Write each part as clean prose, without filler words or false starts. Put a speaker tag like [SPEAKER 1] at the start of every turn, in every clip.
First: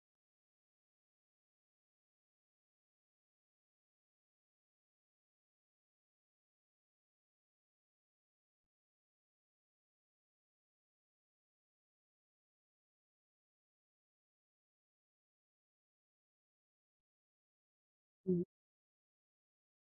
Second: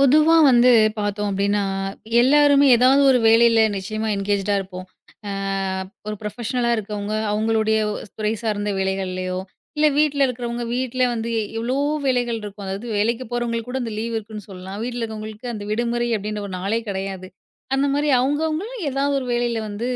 [SPEAKER 1] பொதுவா வந்து பார்த்தோம் அப்டின்னா, எல்லாருமே ஏதாவது ஒரு வேலையில நிச்சயமா என்கேஜ்டா இருப்போம். அ ஒரு ப்ரொஃபஷனலா இருக்கவங்க, அவங்களுடைய துறை சார்ந்த வேலைகள்லயோ, இல்ல வீட்ல இருக்கிறவங்க வீட்ல வந்து எவ்ளோ வேலைகள் இருக்கும். அதாவது வேலைக்கு போறவங்களுக்கு கூட அந்த லீவ் இருக்குன்னு சொல்லலாம். வீட்ல இருக்கவங்களுக்கு அந்த விடுமுறை அப்டின்ற ஒரு நாளே கிடையாது. அந்த மாரி
[SPEAKER 2] ம்.
[SPEAKER 1] அவங்கவங்களும் ஏதாவது ஒரு வேலையில வந்து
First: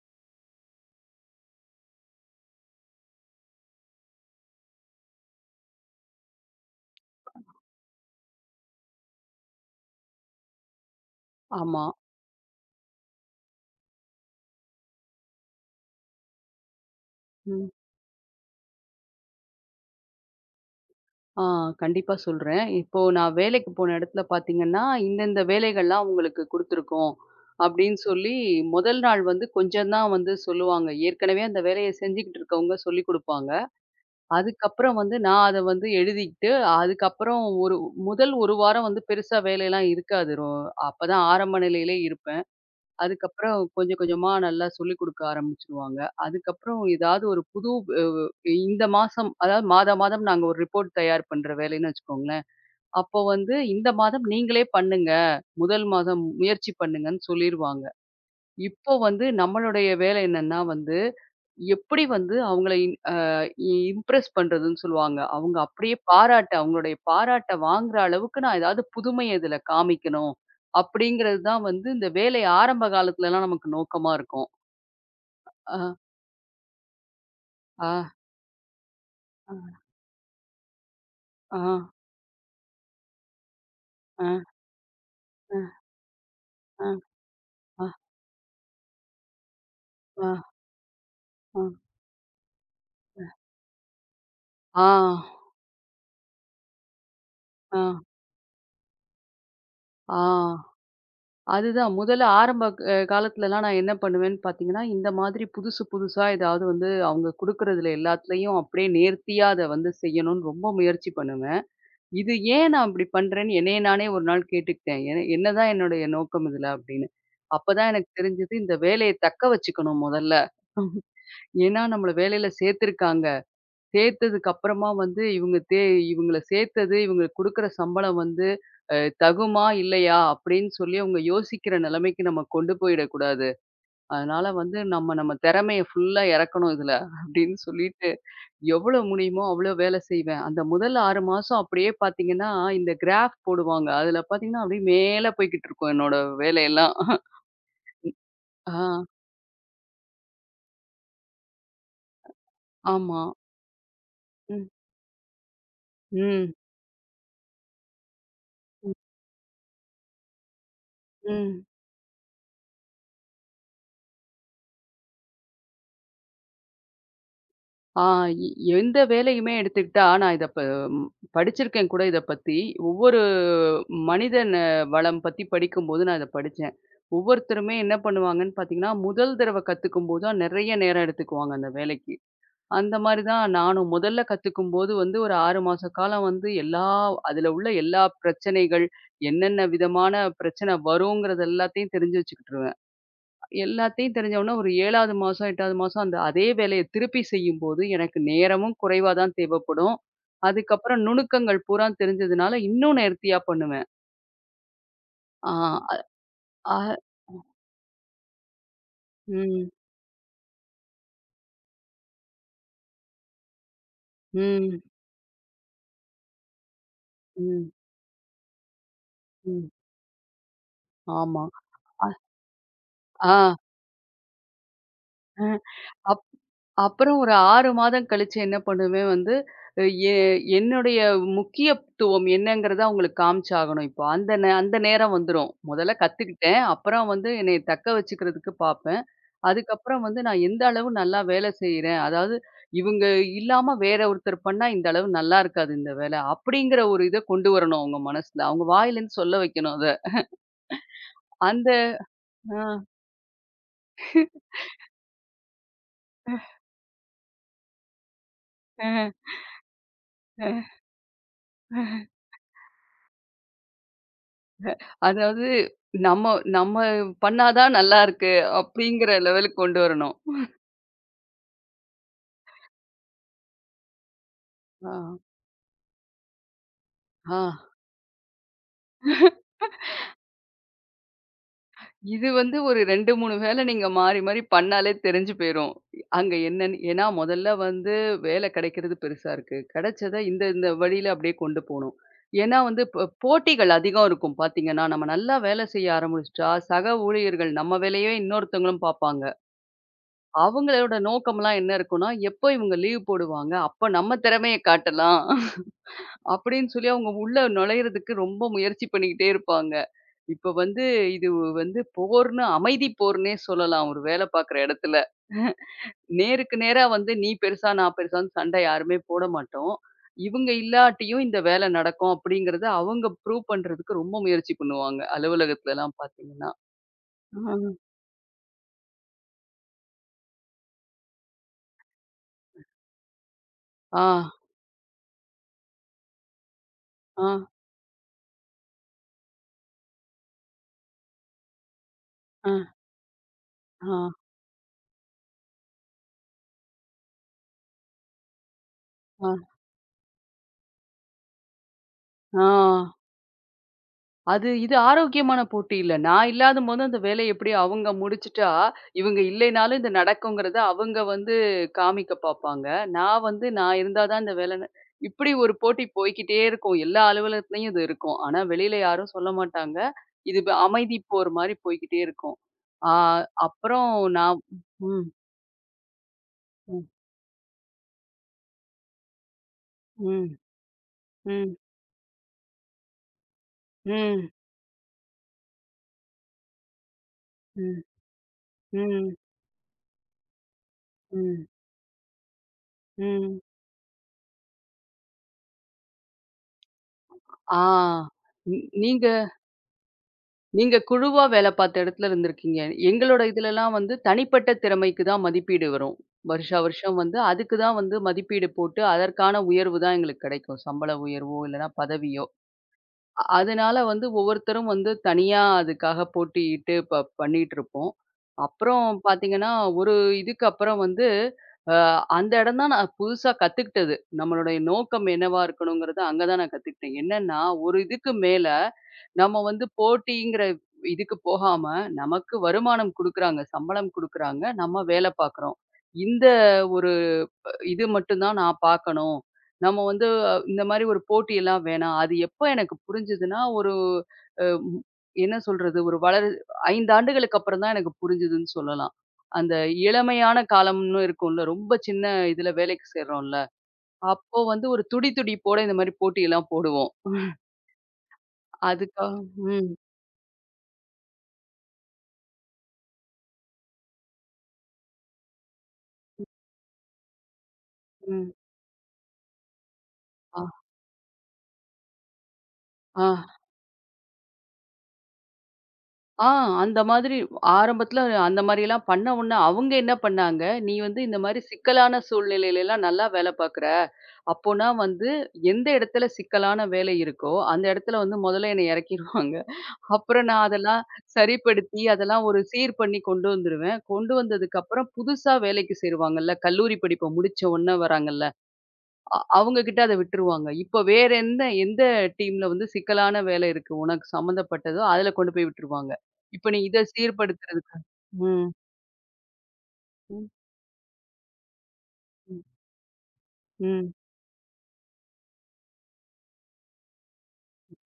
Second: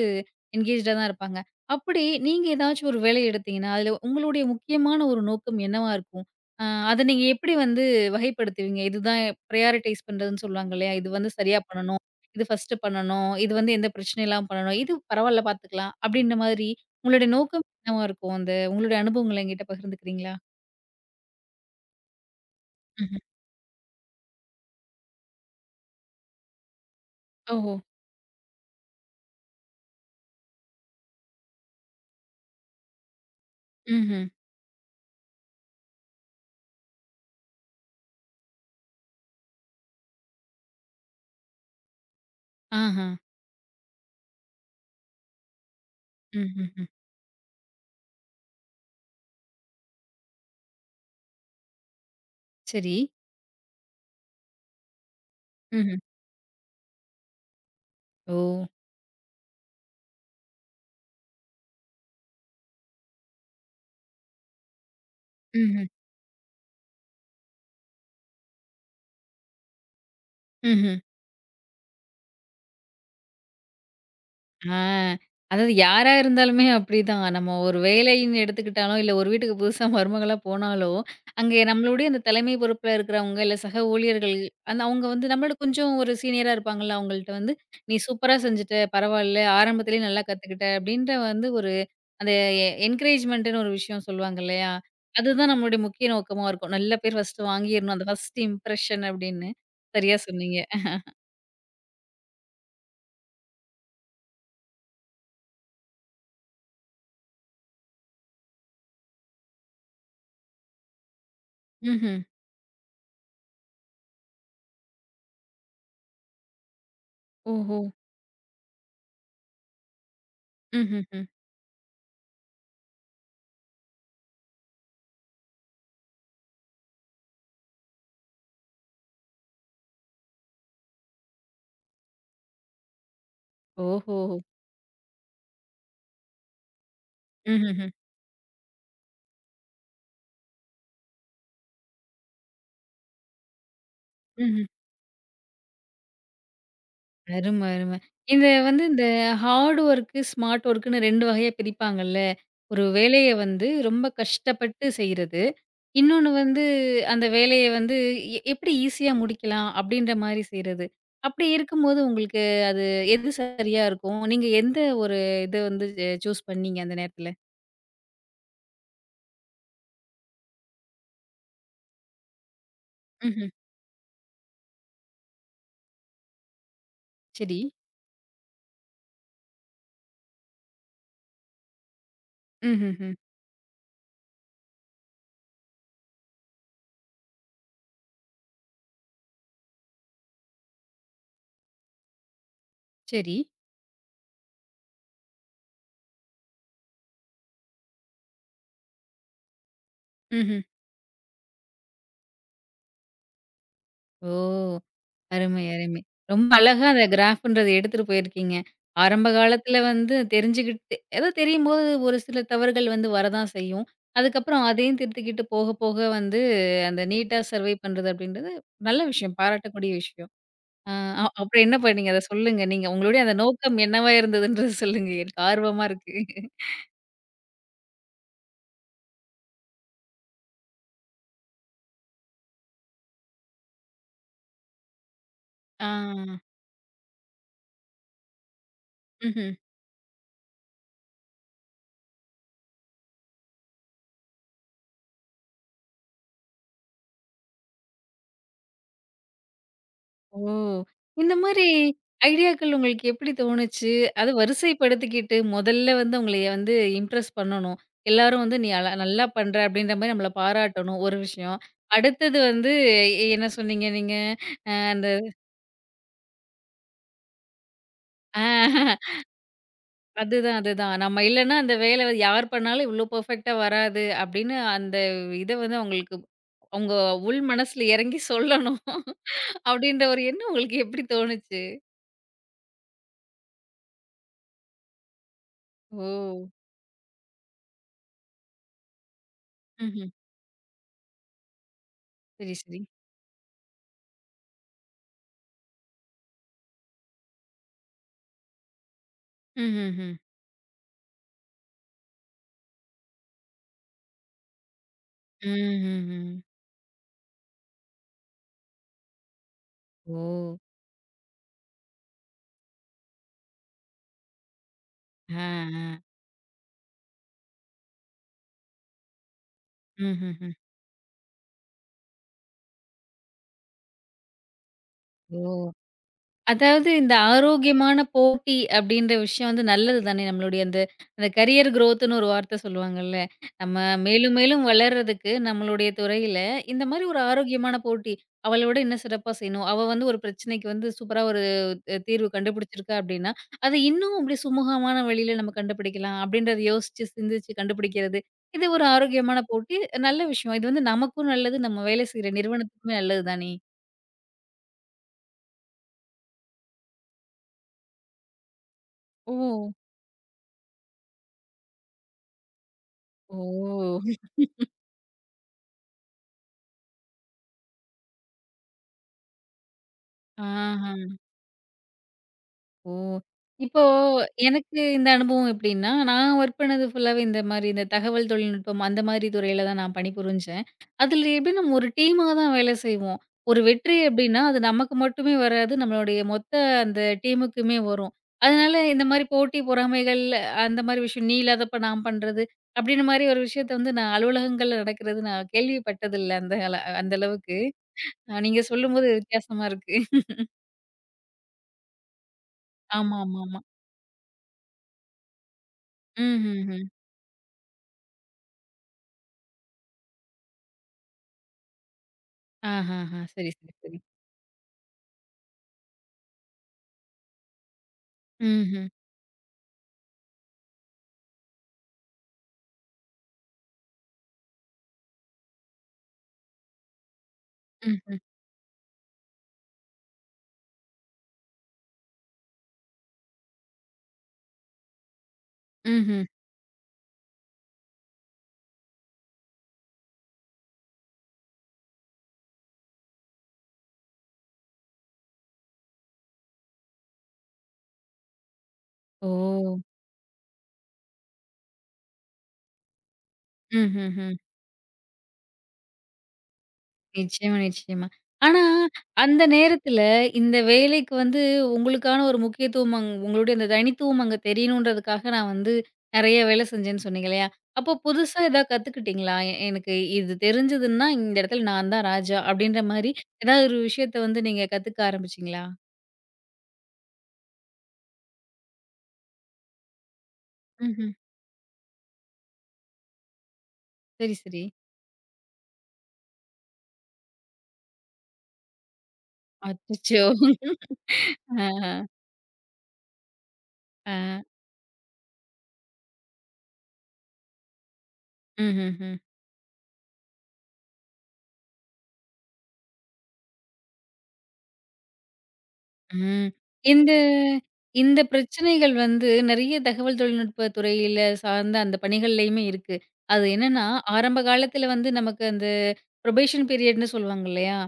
[SPEAKER 1] என்கேஜ்டா தான் இருப்பாங்க. அப்படி நீங்க ஏதாச்சும் ஒரு வேலை எடுத்தீங்கன்னா, அதில உங்களுடைய முக்கியமான ஒரு நோக்கம் என்னவா இருக்கும்? அ அத நீங்க எப்படி வந்து வகைப்படுத்துவீங்க? இதுதான் பிரையாரிடைஸ் பண்றதுன்னு சொல்லுவாங்க இல்லையா? இது வந்து சரியா
[SPEAKER 2] ஆமா.
[SPEAKER 1] பண்ணணும். இது ஃபர்ஸ்ட்டு பண்ணணும். இது வந்து எந்த பிரச்சனையும் இல்லாம பண்ணணும். இது பரவால்ல பார்த்துக்கலாம். அப்படின்ற மாதிரி உங்களுடைய நோக்கம்
[SPEAKER 2] ம்.
[SPEAKER 1] என்னவா இருக்கும்? அந்த உங்களுடைய அனுபவங்கள என்கிட்ட பகிர்ந்துக்கிறீங்களா?
[SPEAKER 2] ஆ கண்டிப்பா சொல்றேன். இப்போ
[SPEAKER 1] ம்ஹ்ம்.
[SPEAKER 2] நான் வேலைக்கு போன இடத்துல பார்த்தீங்கன்னா, இந்தந்த வேலைகள்லாம் உங்களுக்கு குடுத்துருக்கோம்.
[SPEAKER 1] ஓஹோ!
[SPEAKER 2] அப்படின்னு சொல்லி முதல் நாள் வந்து கொஞ்சம் தான் வந்து சொல்லுவாங்க. ஏற்கனவே அந்த வேலைய செஞ்சுகிட்டு இருக்கவங்க சொல்லிக் குடுப்பாங்க.
[SPEAKER 1] ம்ஹ்ம்.
[SPEAKER 2] அதுக்கப்புறம் வந்து நான் அத வந்து எழுதிக்கிட்டு, அதுக்கப்புறம் ஒரு முதல் 1 வாரம் வந்து பெருசா வேலைலாம் இருக்காது. அப்பதான் ஆரம்ப நிலையிலே இருப்பேன்.
[SPEAKER 1] ஆஹா.
[SPEAKER 2] அதுக்கப்புறம் கொஞ்சம் கொஞ்சமா நல்லா சொல்லிக் குடுக்க ஆரம்பிச்சுருவாங்க. அதுக்கப்புறம்
[SPEAKER 1] ம்ஹ்ஹ்ம்.
[SPEAKER 2] ஏதாவது ஒரு புது வ் இந்த மாசம், அதாவது மாதா மாதம் நாங்க ஒரு ரிப்போர்ட் தயார் பண்ற வேலைன்னு வச்சுக்கோங்களேன்.
[SPEAKER 1] சரி.
[SPEAKER 2] அப்போ வந்து இந்த மாதம் நீங்களே பண்ணுங்க. முதல்
[SPEAKER 1] ம்ஹ்ம்.
[SPEAKER 2] மாதம் முயற்சி பண்ணுங்கன்னு சொல்லிருவாங்க.
[SPEAKER 1] ஓ!
[SPEAKER 2] இப்போ வந்து நம்மளுடைய வேலை என்னன்னா வந்து, எப்படி வந்து அவங்கள இன் அ இம்ப்ரெஸ் பண்றதுன்னு சொல்லுவாங்க. அவங்க
[SPEAKER 1] ம்ஹ்ம்.
[SPEAKER 2] அப்படியே பாராட்ட அவங்களுடைய பாராட்ட வாங்குற அளவுக்கு நான் ஏதாவது புதுமைய இதில காமிக்கணும்.
[SPEAKER 1] ம்ஹ்ம்.
[SPEAKER 2] அப்படிங்கிறது தான் வந்து இந்த வேலை ஆரம்ப காலத்துலலாம் நமக்கு நோக்கமா இருக்கும்.
[SPEAKER 1] ஆ. அதாவது
[SPEAKER 2] அ,
[SPEAKER 1] யாரா இருந்தாலுமே அப்படிதான். நம்ம ஒரு
[SPEAKER 2] ஆ,
[SPEAKER 1] வேலைன்னு எடுத்துக்கிட்டாலும், இல்ல ஒரு வீட்டுக்கு
[SPEAKER 2] ஆ,
[SPEAKER 1] புதுசா மருமகளா போனாலோ, அங்க
[SPEAKER 2] ஆ,
[SPEAKER 1] நம்மளுடைய அந்த தலைமை பொறுப்புல இருக்கிறவங்க, இல்ல சக
[SPEAKER 2] ஆ,
[SPEAKER 1] ஊழியர்கள்
[SPEAKER 2] ஆ,
[SPEAKER 1] அந்த அவங்க வந்து நம்மளோட கொஞ்சம் ஒரு சீனியரா
[SPEAKER 2] ஆ,
[SPEAKER 1] இருப்பாங்கல்ல, அவங்கள்ட்ட வந்து
[SPEAKER 2] ஆ,
[SPEAKER 1] "நீ சூப்பரா செஞ்சுட்ட, பரவாயில்ல, ஆரம்பத்திலேயே நல்லா
[SPEAKER 2] ஆ,
[SPEAKER 1] கத்துக்கிட்ட" அப்படின்ற வந்து ஒரு அந்த என்கரேஜ்மெண்ட்டுன்னு ஒரு விஷயம் சொல்லுவாங்க இல்லையா?
[SPEAKER 2] ஆ,
[SPEAKER 1] அதுதான் நம்மளுடைய முக்கிய நோக்கமா இருக்கும். நல்ல பேர் ஃபர்ஸ்ட்டு
[SPEAKER 2] ஆ,
[SPEAKER 1] வாங்கிரணும். அந்த ஃபர்ஸ்ட் இம்ப்ரஷன் அப்படின்னு. சரியா
[SPEAKER 2] ஆ.
[SPEAKER 1] சொன்னீங்க.
[SPEAKER 2] அதுதான். ஆரம்ப காலத்துலலாம் நான் என்ன பண்ணுவேன்னு பார்த்தீங்கன்னா, இந்த மாதிரி புதுசு புதுசா ஏதாவது வந்து அவங்க குடுக்குறதுல எல்லாத்துலயும் அப்படியே நேர்த்தியா அத வந்து செய்யணும்னு ரொம்ப முயற்சி பண்ணுவேன்.
[SPEAKER 1] ம்ஹ்ம்.
[SPEAKER 2] இது ஏன் நான் இப்படி பண்றேன்னு என்னைய நானே ஒரு நாள் கேட்டுக்கிட்டேன். என்னதான் என்னுடைய நோக்கம் இதுல அப்படின்னு.
[SPEAKER 1] ஓஹோ!
[SPEAKER 2] அப்பதான் எனக்கு தெரிஞ்சது, இந்த வேலைய தக்க வச்சுக்கணும் முதல்ல.
[SPEAKER 1] ம்ஹ்ஹ்ம்.
[SPEAKER 2] ஏன்னா நம்மள வேலையில சேர்த்திருக்காங்க. சேர்த்ததுக்கு அப்புறமா வந்து இவங்கள சேர்த்தது, இவங்களுக்கு குடுக்குற சம்பளம் வந்து அ தகுமா? இல்லையா? அப்படின்னு சொல்லி அவங்க யோசிக்கிற நிலைமைக்கு நம்ம கொண்டு போயிடக்கூடாது.
[SPEAKER 1] ஓஹோ!
[SPEAKER 2] அதனால வந்து நம்ம நம்ம திறமைய ஃபுல்லா இறக்கணும் இதுல அப்படின்னு
[SPEAKER 1] ம்ஹ்ஹ்ம்.
[SPEAKER 2] சொல்லிட்டு, எவ்வளோ முடியுமோ அவ்வளோ வேலை செய்வேன். அந்த முதல் 6 மாசம் அப்படியே பார்த்தீங்கன்னா, இந்த கிராஃப் போடுவாங்க. அதுல பார்த்தீங்கன்னா,
[SPEAKER 1] ம்ஹ்ம்.
[SPEAKER 2] அப்படியே மேல போய்க்கிட்டு இருக்கும் என்னோட வேலையெல்லாம்.
[SPEAKER 1] அரும, அரும. இந்த
[SPEAKER 2] ஆ,
[SPEAKER 1] வந்து இந்த ஹார்ட் ஒர்க்கு, ஸ்மார்ட் ஒர்க்குன்னு 2 வகையா பிரிப்பாங்கல்ல. ஒரு
[SPEAKER 2] ஆமா.
[SPEAKER 1] வேலைய வந்து ரொம்ப
[SPEAKER 2] ம்,
[SPEAKER 1] கஷ்டப்பட்டு செய்றது. இன்னொன்னு
[SPEAKER 2] ம்,
[SPEAKER 1] வந்து அந்த வேலைய வந்து எப்படி
[SPEAKER 2] ம்,
[SPEAKER 1] ஈஸியா முடிக்கலாம் அப்படின்ற மாரி செய்றது. அப்படி
[SPEAKER 2] ம்.
[SPEAKER 1] இருக்கும்போது உங்களுக்கு அது எது சரியா இருக்கும்? நீங்க எந்த ஒரு இத வந்து சூஸ் பண்ணீங்க அந்த நேரத்துல?
[SPEAKER 2] ஆ எ எந்த வேலையுமே எடுத்துக்கிட்டா, நான் இத ப ம் படிச்சிருக்கேன் கூட, இத பத்தி. ஒவ்வொரு
[SPEAKER 1] ம்ஹ்ம்.
[SPEAKER 2] மனிதன் வளம் பத்தி படிக்கும்போது நான் இத படிச்சேன்.
[SPEAKER 1] சரி.
[SPEAKER 2] ஒவ்வொருத்தருமே என்ன பண்ணுவாங்கன்னு பார்த்தீங்கன்னா, முதல் தடவ கத்துக்கும்போது தான் நெறைய நேரம் எடுத்துக்குவாங்க அந்த வேலைக்கு. அந்த
[SPEAKER 1] ம்ஹ்ஹ்ம்.
[SPEAKER 2] மாரி தான் நானும் முதல்ல கத்துக்கும்போது வந்து ஒரு 6 மாச காலம் வந்து அதுல உள்ள எல்லா பிரச்சனைகள், என்னென்ன விதமான பிரச்சனை வருங்கிறது எல்லாத்தையும் தெரிஞ்சு வச்சுக்கிட்டுருவேன்.
[SPEAKER 1] சரி.
[SPEAKER 2] எல்லாத்தையும் தெரிஞ்சவொன்னே ஒரு 7வது மாசம், 8வது மாசம் அந்த அதே வேலைய திருப்பி செய்யும்போது, எனக்கு நேரமும் குறைவா தான் தேவைப்படும்.
[SPEAKER 1] ம்ஹ்ம்.
[SPEAKER 2] அதுக்கப்புறம் நுணுக்கங்கள் பூரா தெரிஞ்சதுனால, இன்னும் நேர்த்தியா பண்ணுவேன்.
[SPEAKER 1] ஓ!
[SPEAKER 2] ஆ,
[SPEAKER 1] அருமை,
[SPEAKER 2] அ,
[SPEAKER 1] அருமை. ரொம்ப
[SPEAKER 2] ஆ,
[SPEAKER 1] அழகா அந்த கிராஃப்ன்றத எடுத்துட்டு போயிருக்கீங்க. ஆரம்ப
[SPEAKER 2] ம்,
[SPEAKER 1] காலத்துல வந்து தெரிஞ்சுகிட்டு ஏதோ தெரியும்போது ஒரு சில தவறுகள் வந்து வரதான் செய்யும். அதுக்கப்புறம்
[SPEAKER 2] ம்,
[SPEAKER 1] அதையும் திருத்திக்கிட்டு போக, போக வந்து அந்த நீட்டா
[SPEAKER 2] ம்,
[SPEAKER 1] சர்வை பண்றது அப்படின்றது நல்ல விஷயம்.
[SPEAKER 2] ம்.
[SPEAKER 1] பாராட்டக்கூடிய விஷயம். அ அ
[SPEAKER 2] ஆமா.
[SPEAKER 1] அப்புறம் என்ன பண்ணீங்க?
[SPEAKER 2] அ,
[SPEAKER 1] அத சொல்லுங்க. நீங்க உங்களுடைய அந்த
[SPEAKER 2] ஆ,
[SPEAKER 1] நோக்கம் என்னவா இருந்ததுன்றத சொல்லுங்க. எனக்கு
[SPEAKER 2] அஹ்,
[SPEAKER 1] ஆர்வமா இருக்கு.
[SPEAKER 2] அப் அப்புறம் ஒரு 6 மாதம் கழிச்சு என்ன பண்ணுவேன் வந்து, எ என்னுடைய முக்கியத்துவம் என்னங்கிறத அவங்களுக்கு காமிச்சாகணும் இப்போ. அந்த நேரம் வந்துரும்.
[SPEAKER 1] ஆ.
[SPEAKER 2] முதல்ல கத்துக்கிட்டேன். அப்புறம் வந்து என்னைய தக்க வச்சுக்கிறதுக்கு பாப்பேன்.
[SPEAKER 1] ம்ஹ்ம்.
[SPEAKER 2] அதுக்கப்புறம் வந்து நான் எந்த அளவு நல்லா வேலை செய்றேன். அதாவது இவங்க இல்லாம வேற ஒருத்தர் பண்ணா இந்த அளவு நல்லா இருக்காது இந்த வேலை. அப்படிங்கிற ஒரு இத கொண்டு வரணும் அவங்க மனசுல. அவங்க வாயிலருந்து சொல்ல வைக்கணும் அத.
[SPEAKER 1] ஓ! இந்த மாரி
[SPEAKER 2] அந்த ஆ
[SPEAKER 1] ஐடியாக்கள் உங்களுக்கு எப்படி தோணுச்சு? அத வரிசைப்படுத்திக்கிட்டு, முதல்ல வந்து உங்களைய வந்து இம்ப்ரெஸ் பண்ணணும். எல்லாரும் வந்து, "நீ அழ
[SPEAKER 2] அ
[SPEAKER 1] நல்லா பண்ற" அப்படின்ற மாரி நம்மள
[SPEAKER 2] அ
[SPEAKER 1] பாராட்டணும், ஒரு விஷயம். அடுத்தது வந்து என்ன சொன்னீங்க நீங்க? அந்த
[SPEAKER 2] அதாவது நம்ம நம்ம பண்ணா தான் நல்லா இருக்கு.
[SPEAKER 1] ஆ
[SPEAKER 2] அப்படிங்கிற லெவலுக்கு கொண்டு வரணும்.
[SPEAKER 1] அதுதான், அதுதான். நம்ம இல்லன்னா அந்த வேலை வந்து யார் பண்ணாலும் இவ்ளோ பெர்ஃபெக்ட்டா வராது அப்படின்னு
[SPEAKER 2] ஆ
[SPEAKER 1] அந்த இத வந்து அவங்களுக்கு அவங்க
[SPEAKER 2] ஆ.
[SPEAKER 1] உள் மனசுல இறங்கி சொல்லணும். அப்படின்ற ஒரு எண்ணம் உங்களுக்கு எப்படி தோணுச்சு?
[SPEAKER 2] இது வந்து ஒரு 2, 3 வேல நீங்க மாறி, மாறி பண்ணாலே தெரிஞ்சு போயிரும். அங்க
[SPEAKER 1] ஓ!
[SPEAKER 2] என்னன்னு ஏன்னா முதல்ல வந்து வேலை கிடைக்கிறது பெருசா இருக்கு.
[SPEAKER 1] ம்ஹ்ம்.
[SPEAKER 2] கிடைச்சத இந்த, இந்த வழியில அப்படியே கொண்டு போணும்.
[SPEAKER 1] சரி,
[SPEAKER 2] ஏன்னா
[SPEAKER 1] சரி.
[SPEAKER 2] வந்து போட்டிகள் அதிகம் இருக்கும். பார்த்தீங்கன்னா, நம்ம நல்லா வேலை செய்ய ஆரம்பிச்சுட்டா, சக ஊழியர்கள் நம்ம வேலையவே இன்னொருத்தவங்களும் பார்ப்பாங்க.
[SPEAKER 1] ம்ஹ்ஹ்ம்.
[SPEAKER 2] அவங்களோட நோக்கம்லாம் என்ன இருக்கும்னா, எப்போ இவங்க லீவ் போடுவாங்க? அப்ப நம்ம திறமைய காட்டலாம்.
[SPEAKER 1] நான்
[SPEAKER 2] அப்படின்னு சொல்லி அவங்க உள்ள நுழையிறதுக்கு ரொம்ப முயற்சி பண்ணிக்கிட்டே இருப்பாங்க. இப்ப வந்து இது வந்து போர்ன்னு, அமைதி போர்ன்னே சொல்லலாம். ஒரு வேலை பார்க்குற இடத்துல. நேருக்கு நேரா வந்து நீ பெருசா, நான் பெருசான்னு சண்டை யாருமே போட மாட்டோம். இவங்க
[SPEAKER 1] வருக்கிறேன்.
[SPEAKER 2] இல்லாட்டியும் இந்த வேலை நடக்கும் அப்படிங்கிறத அவங்க ப்ரூவ் பண்றதுக்கு ரொம்ப முயற்சி பண்ணுவாங்க. அலுவலகத்துலலாம் பார்த்தீங்கன்னா.
[SPEAKER 1] அதாவது இந்த ஆரோக்கியமான போட்டி அப்படின்ற விஷயம் வந்து நல்லது தானே. நம்மளுடைய அந்த அந்த கரியர் குரோத்ன்னு ஒரு வார்த்தை சொல்லுவாங்கல்ல. நம்ம
[SPEAKER 2] ஆ. ஆ,
[SPEAKER 1] மேலும் மேலும் வளர்றதுக்கு நம்மளுடைய துறையில இந்த மாதிரி ஒரு
[SPEAKER 2] ஆ,
[SPEAKER 1] ஆரோக்கியமான போட்டி. அவள விட இன்னும் சிறப்பா செய்யணும். அவ வந்து ஒரு பிரச்சனைக்கு வந்து சூப்பரா ஒரு தீர்வு
[SPEAKER 2] ஆ,
[SPEAKER 1] கண்டுபிடிச்சிருக்கா அப்படின்னா, அத
[SPEAKER 2] ஆ,
[SPEAKER 1] இன்னும் அப்படியே சுமூகமான வழியில நம்ம கண்டுபிடிக்கலாம் அப்படின்றத யோசிச்சு, சிந்திச்சு கண்டுபிடிக்கிறது. இது ஒரு
[SPEAKER 2] ஆ,
[SPEAKER 1] ஆரோக்கியமான போட்டி. நல்ல விஷயம். இது வந்து நமக்கும் நல்லது. நம்ம வேலை செய்ற
[SPEAKER 2] ஆ.
[SPEAKER 1] நிறுவனத்துக்குமே நல்லது தானே.
[SPEAKER 2] அது இது ஆரோக்கியமான போட்டி இல்ல. நான் இல்லாதம்போது அந்த வேலைய எப்படியோ அவங்க முடிச்சுட்டா, இவங்க
[SPEAKER 1] ஓ!
[SPEAKER 2] இல்லைனாலும் இது நடக்குங்கிறத அவங்க வந்து காமிக்க பாப்பாங்க.
[SPEAKER 1] ஓ!
[SPEAKER 2] நான் இருந்தா தான் இந்த வேலைன்னு இப்படி ஒரு போட்டி போய்க்கிட்டே இருக்கும். எல்லா அலுவலகத்துலயும் இது இருக்கும். ஆனா வெளியில யாரும் சொல்ல மாட்டாங்க. இது அமைதி
[SPEAKER 1] ஆஹ.
[SPEAKER 2] போர் மாரி போய்க்கிட்டே இருக்கும்.
[SPEAKER 1] ஓ!
[SPEAKER 2] ஆ
[SPEAKER 1] இப்போ
[SPEAKER 2] அப்புறம் நான்
[SPEAKER 1] எனக்கு
[SPEAKER 2] ம்,
[SPEAKER 1] இந்த அனுபவம் எப்படின்னா, நான் வொர்க் பண்ணது
[SPEAKER 2] ம்,
[SPEAKER 1] ஃபுல்லாவே இந்த மாரி இந்த தகவல் தொழில்நுட்பம் அந்த மாரி துறையில தான் நான்
[SPEAKER 2] ம்,
[SPEAKER 1] பணிபுரிஞ்சேன். அதில எப்படி
[SPEAKER 2] ம்,
[SPEAKER 1] நம்ம ஒரு டீமா தான் வேலை செய்வோம். ஒரு வெற்றி
[SPEAKER 2] ம்,
[SPEAKER 1] அப்படின்னா, அது நமக்கு மட்டுமே வராது. நம்மளுடைய மொத்த அந்த டீமுக்குமே
[SPEAKER 2] ம்,
[SPEAKER 1] வரும். அதனால இந்த
[SPEAKER 2] ம்,
[SPEAKER 1] மாரி போட்டி, பொறாமைகள் அந்த மாரி விஷயம் நீ
[SPEAKER 2] ம்,
[SPEAKER 1] இல்லாதப்ப நான் பண்றது, அப்படின்னு மாரி ஒரு
[SPEAKER 2] ம்.
[SPEAKER 1] விஷயத்த வந்து நான் அலுவலகங்கள்ல நடக்கிறது நான் கேள்விப்பட்டதில்ல அந்த அந்த அளவுக்கு.
[SPEAKER 2] ஆ. நீ
[SPEAKER 1] நீங்க
[SPEAKER 2] நீங்க
[SPEAKER 1] சொல்லும்போது வித்தியாசமா இருக்கு.
[SPEAKER 2] நீங்க குழுவா வேலை பார்த்த இடத்துல இருந்திருக்கீங்க.
[SPEAKER 1] ஆமா,
[SPEAKER 2] எங்களோட
[SPEAKER 1] ஆமா, ஆமா.
[SPEAKER 2] இதுலலாம் வந்து தனிப்பட்ட திறமைக்கு தான் மதிப்பீடு வரும். வருஷா
[SPEAKER 1] ம்ஹ்ஹ்ம்.
[SPEAKER 2] வருஷம் வந்து அதுக்கு தான் வந்து மதிப்பீடு போட்டு, அதற்கான உயர்வு தான் எங்களுக்கு கிடைக்கும். சம்பள உயர்வோ, இல்லன்னா பதவியோ.
[SPEAKER 1] ஆஹாஹா! சரி, சரி,
[SPEAKER 2] அதனால
[SPEAKER 1] சரி.
[SPEAKER 2] வந்து ஒவ்வொருத்தரும் வந்து தனியா அதுக்காக போட்டியிட்டு பண்ணிட்டுருப்போம். அப்புறம்
[SPEAKER 1] ம்ஹ்ம்.
[SPEAKER 2] பார்த்தீங்கன்னா, ஒரு இதுக்கு அப்புறம் வந்து அ அந்த இடம் தான் நான் புதுசா கத்துக்கிட்டது. நம்மளுடைய நோக்கம் என்னவா இருக்கணுங்கிறத அங்க தான் நான் கத்துக்கிட்டேன். என்னன்னா, ஒரு இதுக்கு
[SPEAKER 1] ம்ஹ்ம்.
[SPEAKER 2] மேல நம்ம வந்து போட்டிங்கிற இதுக்கு போகாம, நமக்கு வருமானம் குடுக்குறாங்க, சம்பளம் குடுக்குறாங்க, நம்ம வேல பார்க்குறோம்.
[SPEAKER 1] ம்ஹ்ம்.
[SPEAKER 2] இந்த ஒரு இது மட்டும் தான் நான் பார்க்கணும். நம்ம வந்து இந்த மாரி ஒரு போட்டியெல்லாம் வேணாம். அது எப்ப எனக்கு புரிஞ்சதுன்னா, ஒரு அ ம் என்ன சொல்றது? ஒரு வளரு 5 ஆண்டுகளுக்கு அப்புறம் தான் எனக்கு புரிஞ்சதுன்னு சொல்லலாம்.
[SPEAKER 1] ஓ!
[SPEAKER 2] அந்த இளமையான காலம்னு இருக்கும்ல. ரொம்ப சின்ன இதுல வேலைக்கு சேர்றோம்ல.
[SPEAKER 1] ம்ஹ்ஹ்ம்.
[SPEAKER 2] அப்போ வந்து ஒரு துடி துடிப்போட இந்த மாரி போட்டியெல்லாம் போடுவோம்.
[SPEAKER 1] நிச்சயமா, நிச்சயமா. ஆனா,
[SPEAKER 2] அதுக்கா
[SPEAKER 1] அந்த
[SPEAKER 2] ம்,
[SPEAKER 1] நேரத்துல இந்த வேலைக்கு வந்து உங்களுக்கான ஒரு முக்கியத்துவம் உங்களுடைய அந்த தனித்துவம் அங்க தெரியணுன்றதுக்காக நான் வந்து நெறைய வேலை செஞ்சேன்னு சொன்னீங்க இல்லையா? அப்போ
[SPEAKER 2] ம்.
[SPEAKER 1] புதுசா எதா கத்துக்கிட்டீங்களா? எனக்கு இது
[SPEAKER 2] ஆ,
[SPEAKER 1] தெரிஞ்சதுன்னா, இந்த இடத்துல நான் தான் ராஜா அப்படின்ற
[SPEAKER 2] ஆ.
[SPEAKER 1] மாரி ஏதாவது ஒரு விஷயத்த வந்து நீங்க கத்துக்க ஆரம்பிச்சீங்களா?
[SPEAKER 2] ஆ அந்த மாதிரி ஆரம்பத்துல அந்த மாரிலாம் பண்ண உடனே அவங்க என்ன பண்ணாங்க, "நீ வந்து
[SPEAKER 1] ம்ஹ்ம்.
[SPEAKER 2] இந்த மாரி சிக்கலான சூழ்நிலையிலலாம் நல்லா வேலை பார்க்குற.
[SPEAKER 1] சரி, சரி.
[SPEAKER 2] அப்போனா வந்து எந்த இடத்துல சிக்கலான வேலை இருக்கோ, அந்த இடத்துல வந்து முதல்ல என்னை இறக்கிருவாங்க.
[SPEAKER 1] அச்சச்சோ!
[SPEAKER 2] அப்புறம் நான் அதெல்லாம் சரிப்படுத்தி,
[SPEAKER 1] ஆஹா.
[SPEAKER 2] அதெல்லாம் ஒரு சீர் பண்ணி கொண்டு வந்துருவேன். கொண்டு
[SPEAKER 1] ஆ.
[SPEAKER 2] வந்ததுக்கப்புறம் புதுசா வேலைக்கு சேருவாங்கல்ல, கல்லூரி படிப்ப முடிச்ச உடனே வராங்கல்ல."
[SPEAKER 1] ம்ஹ்ஹ்ம்.
[SPEAKER 2] அவங்க கிட்ட அத விட்டுருவாங்க. இப்ப வேற எந்த எந்த டீம்ல வந்து சிக்கலான வேலை இருக்கு, உனக்கு சம்மந்தப்பட்டதோ அதுல கொண்டு போய் விட்டுருவாங்க.
[SPEAKER 1] ம்.
[SPEAKER 2] இப்ப நீ இத
[SPEAKER 1] இந்த
[SPEAKER 2] சீர்படுத்துறதுக்கு
[SPEAKER 1] இந்த
[SPEAKER 2] ம்.
[SPEAKER 1] பிரச்சனைகள் வந்து நெறைய தகவல்
[SPEAKER 2] ம்.
[SPEAKER 1] தொழில்நுட்ப துறையில சார்ந்த அந்த
[SPEAKER 2] ம்.
[SPEAKER 1] பணிகள்லயுமே இருக்கு. அது என்னன்னா,
[SPEAKER 2] ம்.
[SPEAKER 1] ஆரம்ப காலத்துல வந்து நமக்கு அந்த புரொபேஷன் பீரியட்ன்னு சொல்லுவாங்க இல்லையா?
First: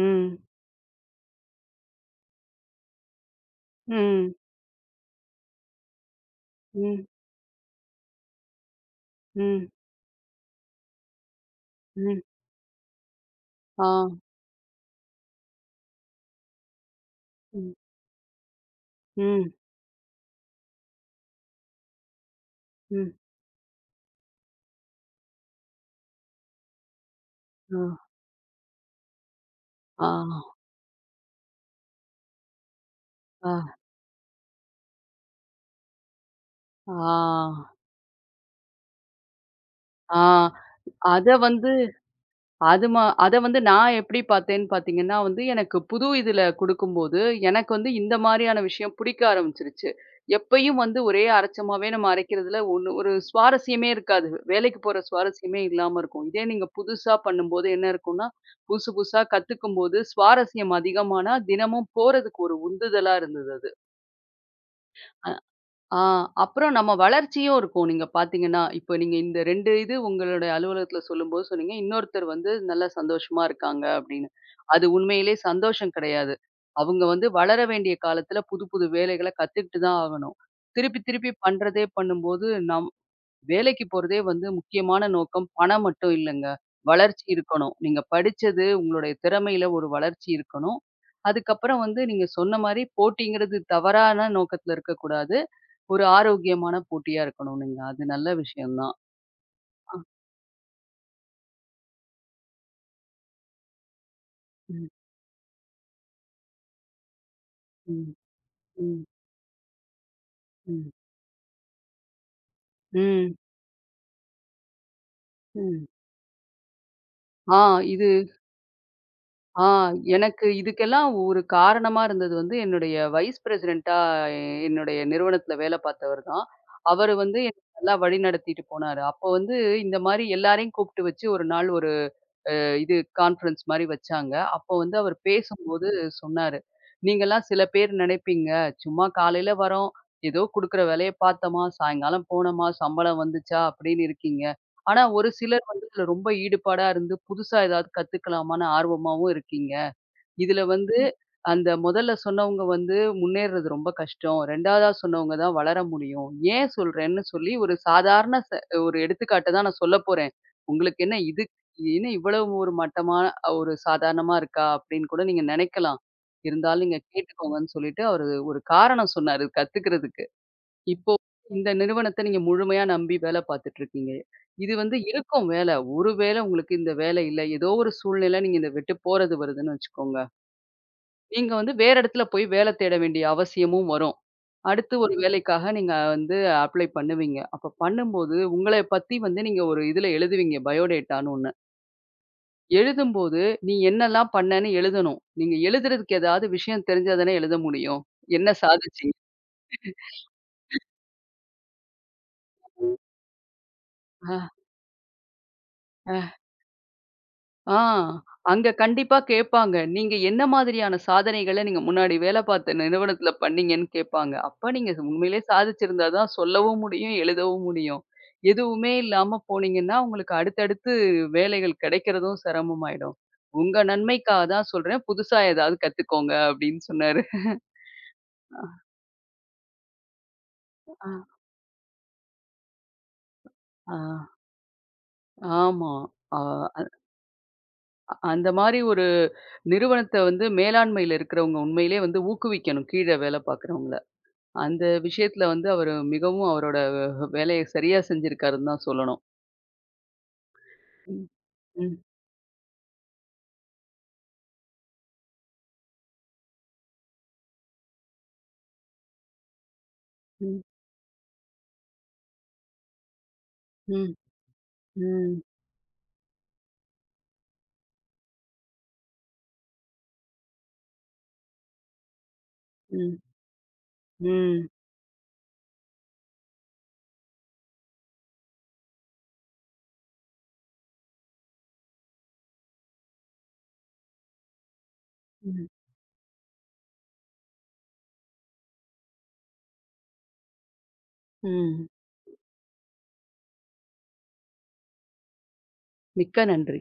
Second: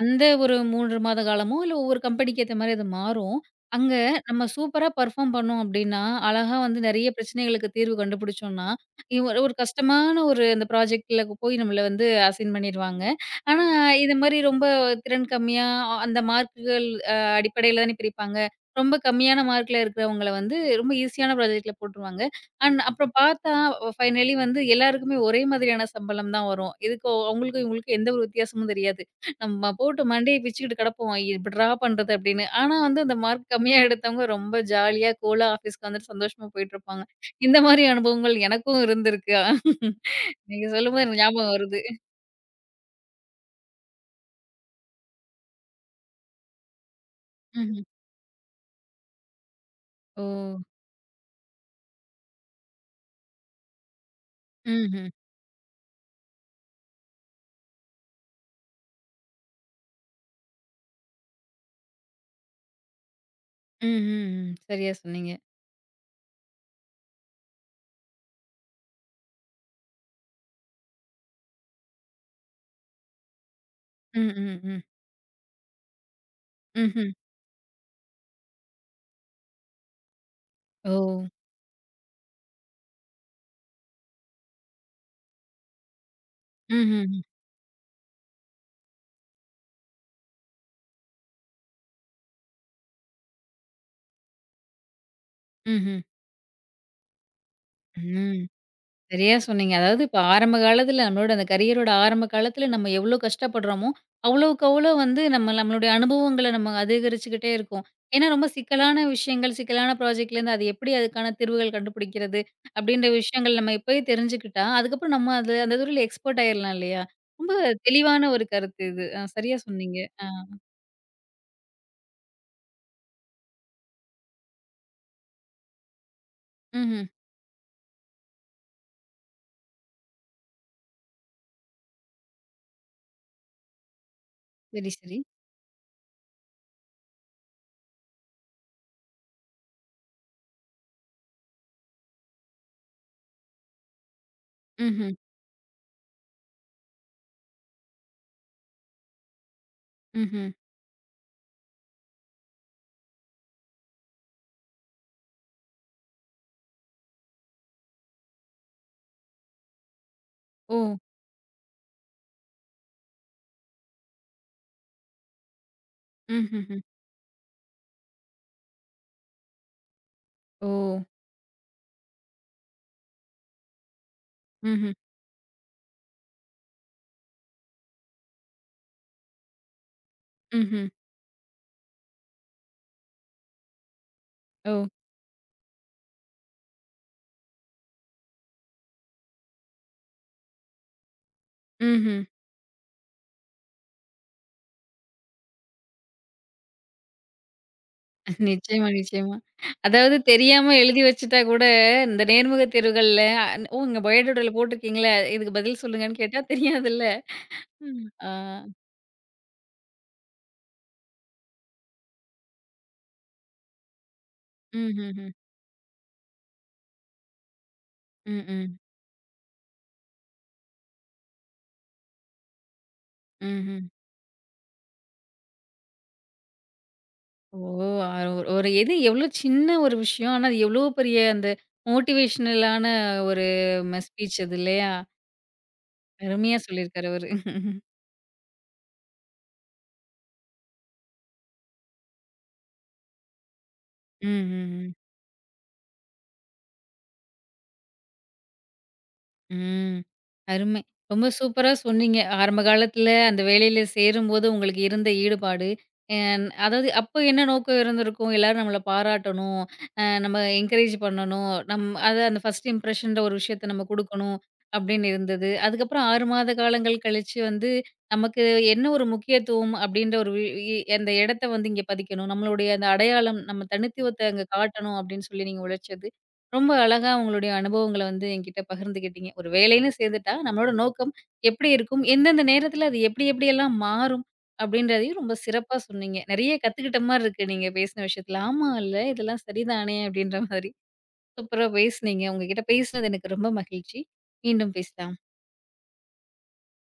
[SPEAKER 1] அந்த ஒரு 3 மாத காலமோ, இல்ல ஒவ்வொரு கம்பெனிக்கு ஏத்த மாரி அது மாறும். அங்க
[SPEAKER 2] ம்.
[SPEAKER 1] நம்ம சூப்பரா பெர்ஃபார்ம் பண்ணோம் அப்டின்னா, அழகா வந்து
[SPEAKER 2] ம்.
[SPEAKER 1] நெறைய பிரச்சனைகளுக்கு தீர்வு கண்டுபிடிச்சோம்னா, இ ஒரு ஒரு
[SPEAKER 2] ம்.
[SPEAKER 1] கஷ்டமான ஒரு அந்த ப்ராஜெக்ட்ல போய் நம்மள வந்து
[SPEAKER 2] ம்.
[SPEAKER 1] அசைன் பண்ணிருவாங்க. ஆனா,
[SPEAKER 2] ஆ.
[SPEAKER 1] இது மாரி ரொம்ப திறன் கம்மியா அந்த மார்க்குகள்
[SPEAKER 2] ம்.
[SPEAKER 1] அடிப்படையில தானே பிரிப்பாங்க. ரொம்ப கம்மியான
[SPEAKER 2] ம்.
[SPEAKER 1] மார்க்ல இருக்கிறவங்கள வந்து ரொம்ப ஈஸியான ப்ராஜெக்ட்ல போட்டுருவாங்க. அண்ட் அப்புறம்
[SPEAKER 2] ம்.
[SPEAKER 1] பார்த்தா ஃபைனலி வந்து எல்லாருக்குமே ஒரே மாதிரியான சம்பளம் தான் வரும். இதுக்கு அவங்களுக்கும் இவங்களுக்கும் எந்த
[SPEAKER 2] ஆ.
[SPEAKER 1] ஒரு வித்தியாசமும் தெரியாது. நம்ம போட்டு
[SPEAKER 2] ஆ.
[SPEAKER 1] மண்டைய பிச்சுக்கிட்டு கிடப்போம். எப்படிடா பண்றது அப்படின்னு. ஆனா வந்து அந்த மார்க்
[SPEAKER 2] ஆ.
[SPEAKER 1] கம்மியா எடுத்தவங்க ரொம்ப ஜாலியா கூலா ஆஃபீஸ்க்கு வந்துட்டு சந்தோஷமா போயிட்டுருப்பாங்க. இந்த
[SPEAKER 2] ஆ.
[SPEAKER 1] மாரி அனுபவங்கள் எனக்கும் இருந்திருக்கு.
[SPEAKER 2] ஆ.
[SPEAKER 1] நீங்க சொல்லும்போது எனக்கு
[SPEAKER 2] அத
[SPEAKER 1] ஞாபகம்
[SPEAKER 2] வந்து
[SPEAKER 1] வருது.
[SPEAKER 2] அத வந்து நான் எப்படி பார்த்தேன்னு பார்த்தீங்கன்னா வந்து, எனக்கு புது இதுல குடுக்கும்போது, எனக்கு
[SPEAKER 1] ம்ஹ்ம்.
[SPEAKER 2] வந்து இந்த மாரியான விஷயம் பிடிக்க ஆரம்பிச்சுருச்சு.
[SPEAKER 1] ஓ!
[SPEAKER 2] எப்பயும் வந்து ஒரே அரைச்சமாவே நம்ம அரைக்கிறதுல ஒண்ணு ஒரு சுவாரஸ்யமே இருக்காது. வேலைக்கு போற
[SPEAKER 1] ம்ஹ்ம்.
[SPEAKER 2] சுவாரஸ்யமே இல்லாம இருக்கும். இதே நீங்க புதுசா பண்ணும்போது என்ன இருக்கும்னா, புதுசு புதுசா கத்துக்கும்போது சுவாரஸ்யம் அதிகமானா, தினமும் போறதுக்கு ஒரு உந்துதலா இருந்தது அது.
[SPEAKER 1] ம், ம், ம். சரியா சொன்னீங்க.
[SPEAKER 2] ஆ அப்புறம் நம்ம வளர்ச்சியும் இருக்கும். நீங்க பார்த்தீங்கன்னா, இப்ப நீங்க இந்த 2 இது உங்களுடைய அலுவலகத்துல சொல்லும்போது சொன்னீங்க, இன்னொருத்தர் வந்து நல்லா சந்தோஷமா இருக்காங்க அப்படின்னு.
[SPEAKER 1] ம், ம், ம்.
[SPEAKER 2] அது உண்மையிலே சந்தோஷம் கிடையாது. அவங்க
[SPEAKER 1] ம்ஹ்ம்.
[SPEAKER 2] வந்து வளர வேண்டிய காலத்துல புது புது வேலைகள கத்துக்கிட்டு தான் ஆகணும்.
[SPEAKER 1] ஓ!
[SPEAKER 2] திருப்பி திருப்பி பண்றதே பண்ணும்போது, வேலைக்கு போறதே வந்து முக்கியமான நோக்கம் பணம் மட்டும் இல்லங்க.
[SPEAKER 1] ம்ஹ்ம்.
[SPEAKER 2] வளர்ச்சி இருக்கணும். நீங்க படிச்சது உங்களுடைய திறமையில ஒரு வளர்ச்சி இருக்கணும். அதுக்கப்புறம் வந்து நீங்க சொன்ன மாரி போட்டிங்கிறது தவறான நோக்கத்துல இருக்கக்கூடாது.
[SPEAKER 1] ம்ஹ்ம்.
[SPEAKER 2] ஒரு ஆரோக்கியமான போட்டியா இருக்கணும்னுங்க. அது நல்ல
[SPEAKER 1] ம்.
[SPEAKER 2] விஷயம் தான்.
[SPEAKER 1] சரியா சொன்னீங்க.
[SPEAKER 2] அ
[SPEAKER 1] அதாவது இப்ப ஆரம்ப காலத்துல நம்மளோட அந்த கரியரோட ஆரம்ப காலத்துல நம்ம எவ்ளோ கஷ்டப்படுறோமோ, அவ்வளவுக்கு
[SPEAKER 2] ம்,
[SPEAKER 1] அவ்வளோ வந்து நம்ம நம்மளுடைய அனுபவங்கள நம்ம அதிகரிச்சுக்கிட்டே இருக்கோம்.
[SPEAKER 2] ம்,
[SPEAKER 1] ஏன்னா ரொம்ப சிக்கலான
[SPEAKER 2] ம்,
[SPEAKER 1] விஷயங்கள், சிக்கலான ப்ராஜெக்ட்லேருந்து அது
[SPEAKER 2] ம்,
[SPEAKER 1] எப்படி அதுக்கான தீர்வுகள் கண்டுபிடிக்கிறது, அப்படின்ற
[SPEAKER 2] ம்,
[SPEAKER 1] விஷயங்கள் நம்ம இப்பயே தெரிஞ்சுக்கிட்டா, அதுக்கப்புறம் நம்ம அது அந்த
[SPEAKER 2] ம்.
[SPEAKER 1] துறையில எக்ஸ்பர்ட் ஆயிரலாம் இல்லையா? ரொம்ப
[SPEAKER 2] ஆ இது
[SPEAKER 1] தெளிவான ஒரு கருத்து இது. சரியா
[SPEAKER 2] ஆ
[SPEAKER 1] சொன்னீங்க. ஆ.
[SPEAKER 2] எனக்கு இதுக்கெல்லாம் ஒரு காரணமா இருந்தது வந்து, என்னுடைய வைஸ் பிரசிடென்ட்டா என்னுடைய நிறுவனத்தில வேலை பார்த்தவர் தான்.
[SPEAKER 1] ம்ஹ்ம்.
[SPEAKER 2] அவரு வந்து என்ன நல்லா வழிநடத்திட்டு போனாரு. அப்போ வந்து இந்த மாரி எல்லாரையும் கூப்பிட்டு வச்சு ஒரு நாள் ஒரு இது கான்ஃபரன்ஸ் மாரி வச்சாங்க. அப்போ
[SPEAKER 1] சரி,
[SPEAKER 2] வந்து அவர்
[SPEAKER 1] சரி.
[SPEAKER 2] பேசும்போது சொன்னாரு, "நீங்கலாம் சில பேர் நினைப்பீங்க, சும்மா காலையில வரோம், ஏதோ குடுக்குற வேலைய பார்த்தோமா, சாயங்காலம் போனோமா, சம்பளம் வந்துச்சா அப்படின்னு இருக்கீங்க. ஆனா
[SPEAKER 1] ம்ஹ்ம்.
[SPEAKER 2] ஒரு சிலர் வந்து இதுல ரொம்ப ஈடுபாடா இருந்து புதுசா ஏதாவது கத்துக்கலாமான்னு ஆர்வமாவும் இருக்கீங்க."
[SPEAKER 1] ம்ஹ்ம்.
[SPEAKER 2] இதுல வந்து ம். அந்த முதல்ல சொன்னவங்க வந்து முன்னேறுறது ரொம்ப கஷ்டம். 2வதா சொன்னவங்க தான் வளர முடியும். ஏன் சொல்றேன்னு சொல்லி ஒரு சாதாரண ச ஒரு எடுத்துக்காட்டு தான் நான் சொல்லப் போறேன்.
[SPEAKER 1] ஓ!
[SPEAKER 2] உங்களுக்கு என்ன இது என்ன இவ்வளவு ஒரு மட்டமா ஒரு சாதாரணமா இருக்கா? அப்படின்னு கூட நீங்க நெனைக்கலாம்.
[SPEAKER 1] ம்ஹ்ஹ்ம்.
[SPEAKER 2] இருந்தாலும் நீங்க கேட்டுக்கோங்கன்னு சொல்லிட்டு அவரு ஒரு காரணம் சொன்னாரு கத்துக்கிறதுக்கு.
[SPEAKER 1] ஓ!
[SPEAKER 2] இப்போ இந்த நிறுவனத்த நீங்க முழுமையா நம்பி வேலை பார்த்துட்டு இருக்கீங்க. இது
[SPEAKER 1] ம்ஹ்ம்.
[SPEAKER 2] வந்து இருக்கும் வேலை. ஒருவேளை உங்களுக்கு இந்த வேலை இல்ல. ஏதோ ஒரு சூழ்நிலை நீங்க இத விட்டு போறது வருதுன்னு வச்சுக்கோங்க.
[SPEAKER 1] ம்ஹ்ம்.
[SPEAKER 2] நீங்க வந்து வேற இடத்துல போய் வேலை தேட வேண்டிய அவசியமும் வரும்.
[SPEAKER 1] ஓ!
[SPEAKER 2] அடுத்து ஒரு வேலைக்காக நீங்க வந்து அப்ளை பண்ணுவீங்க. அப்ப பண்ணும்போது உங்கள பத்தி வந்து நீங்க ஒரு இதுல எழுதுவீங்க பயோடேட்டான்னு ஒண்ணு.
[SPEAKER 1] ம்ஹ்ம்.
[SPEAKER 2] எழுதும்போது நீ என்னலாம் பண்ணேன்னு எழுதணும். நீங்க எழுதுறதுக்கு ஏதாவது விஷயம் தெரிஞ்சா தானே எழுத முடியும். என்ன
[SPEAKER 1] நிச்சயமா,
[SPEAKER 2] சாதிச்சீங்க?
[SPEAKER 1] நிச்சயமா. அதாவது தெரியாம எழுதி வச்சுட்டா கூட, இந்த நேர்முக தேர்வுகள்ல, "ஓ இங்க
[SPEAKER 2] ஆ.
[SPEAKER 1] பயோடேட்டால போட்டிருக்கீங்களே, இதுக்கு பதில் சொல்லுங்கன்னு" கேட்டா தெரியாதுல்ல.
[SPEAKER 2] ஆ.
[SPEAKER 1] ம். ஆ.
[SPEAKER 2] அங்க கண்டிப்பா கேட்பாங்க. நீங்க என்ன மாதிரியான சாதனைகள நீங்க முன்னாடி வேலை பார்த்த நிறுவனத்துல பண்ணீங்கன்னு கேட்பாங்க. அப்ப நீங்க
[SPEAKER 1] ம்ஹ்ஹ்ம்.
[SPEAKER 2] உண்மையிலே சாதிச்சிருந்தா தான் சொல்லவும் முடியும், எழுதவும் முடியும்.
[SPEAKER 1] ம், ம்.
[SPEAKER 2] எதுவுமே இல்லாம போனீங்கன்னா, உங்களுக்கு அடுத்தடுத்து வேலைகள் கிடைக்கிறதும் சிரமமாயிடும். உங்க
[SPEAKER 1] ம்ஹ்ம்.
[SPEAKER 2] நன்மைக்காக தான் சொல்றேன். புதுசா ஏதாவது கத்துக்கோங்க அப்படின்னு சொன்னாரு.
[SPEAKER 1] ஓ! அ ஒரு
[SPEAKER 2] அ,
[SPEAKER 1] எது எவ்ளோ சின்ன ஒரு விஷயம். ஆனா, அது எவ்ளோ பெரிய அந்த மோட்டிவேஷனலான ஒரு
[SPEAKER 2] ஆ,
[SPEAKER 1] ஸ்பீச் அது இல்லையா?
[SPEAKER 2] ஆமா. ஆ,
[SPEAKER 1] அருமையா
[SPEAKER 2] அ
[SPEAKER 1] சொல்லியிருக்காரு அவரு.
[SPEAKER 2] அந்த மாரி ஒரு நிறுவனத்த வந்து மேலாண்மையில இருக்கிறவங்க உண்மையிலேயே வந்து ஊக்குவிக்கணும், கீழ வேலை பார்க்கிறவங்கள. அந்த
[SPEAKER 1] ம்ஹ்ஹ்ம்.
[SPEAKER 2] விஷயத்துல வந்து அவரு மிகவும் அவரோட வேலைய சரியா செஞ்சிருக்காருன்னு தான் சொல்லணும்.
[SPEAKER 1] ம். அருமை. ரொம்ப
[SPEAKER 2] ம்,
[SPEAKER 1] சூப்பரா
[SPEAKER 2] ம்,
[SPEAKER 1] சொன்னீங்க. ஆரம்ப காலத்துல அந்த வேலையில சேரும்போது உங்களுக்கு இருந்த ஈடுபாடு, அ அதாவது அப்போ என்ன நோக்கம் இருந்திருக்கும்? எல்லாரும் நம்மள பாராட்டணும், நம்ம
[SPEAKER 2] ம்,
[SPEAKER 1] என்கரேஜ் பண்ணணும், நம் அது அந்த ஃபர்ஸ்ட் இம்ப்ரஷன்ற ஒரு விஷயத்த நம்ம
[SPEAKER 2] ம்,
[SPEAKER 1] குடுக்கணும் அப்படின்னு
[SPEAKER 2] ம்,
[SPEAKER 1] இருந்தது. அதுக்கப்புறம் 6 மாத காலங்கள் கழிச்சு வந்து நமக்கு என்ன ஒரு முக்கியத்துவம் அப்படின்ற ஒரு வி இ அந்த இடத்த வந்து இங்க பதிக்கணும். நம்மளுடைய அந்த
[SPEAKER 2] ம்,
[SPEAKER 1] அடையாளம், நம்ம தனித்துவத்த அங்க
[SPEAKER 2] ம்,
[SPEAKER 1] காட்டணும் அப்படின்னு சொல்லி நீங்க உழைச்சது, ரொம்ப அழகா உங்களுடைய அனுபவங்கள வந்து என்கிட்ட பகிர்ந்துக்கிட்டீங்க. ஒரு வேலைன்னு சேர்ந்துட்டா, நம்மளோட நோக்கம் எப்படி இருக்கும்? எந்தெந்த நேரத்தில அது எப்படி எப்படியெல்லாம் மாறும்? அப்படின்றதையும் ரொம்ப
[SPEAKER 2] ம்,
[SPEAKER 1] சிறப்பா சொன்னீங்க. நெறைய கத்துக்கிட்ட மாரி இருக்கு நீங்க பேசின விஷயத்துல. ஆமா, இல்ல இதெல்லாம் சரிதானே அப்படின்ற மாதிரி. சூப்பரா
[SPEAKER 2] ம்.
[SPEAKER 1] பேசுனீங்க. உங்க கிட்ட பேசினது எனக்கு ரொம்ப மகிழ்ச்சி. மீண்டும் பேசலாம்.
[SPEAKER 2] மிக்க நன்றி.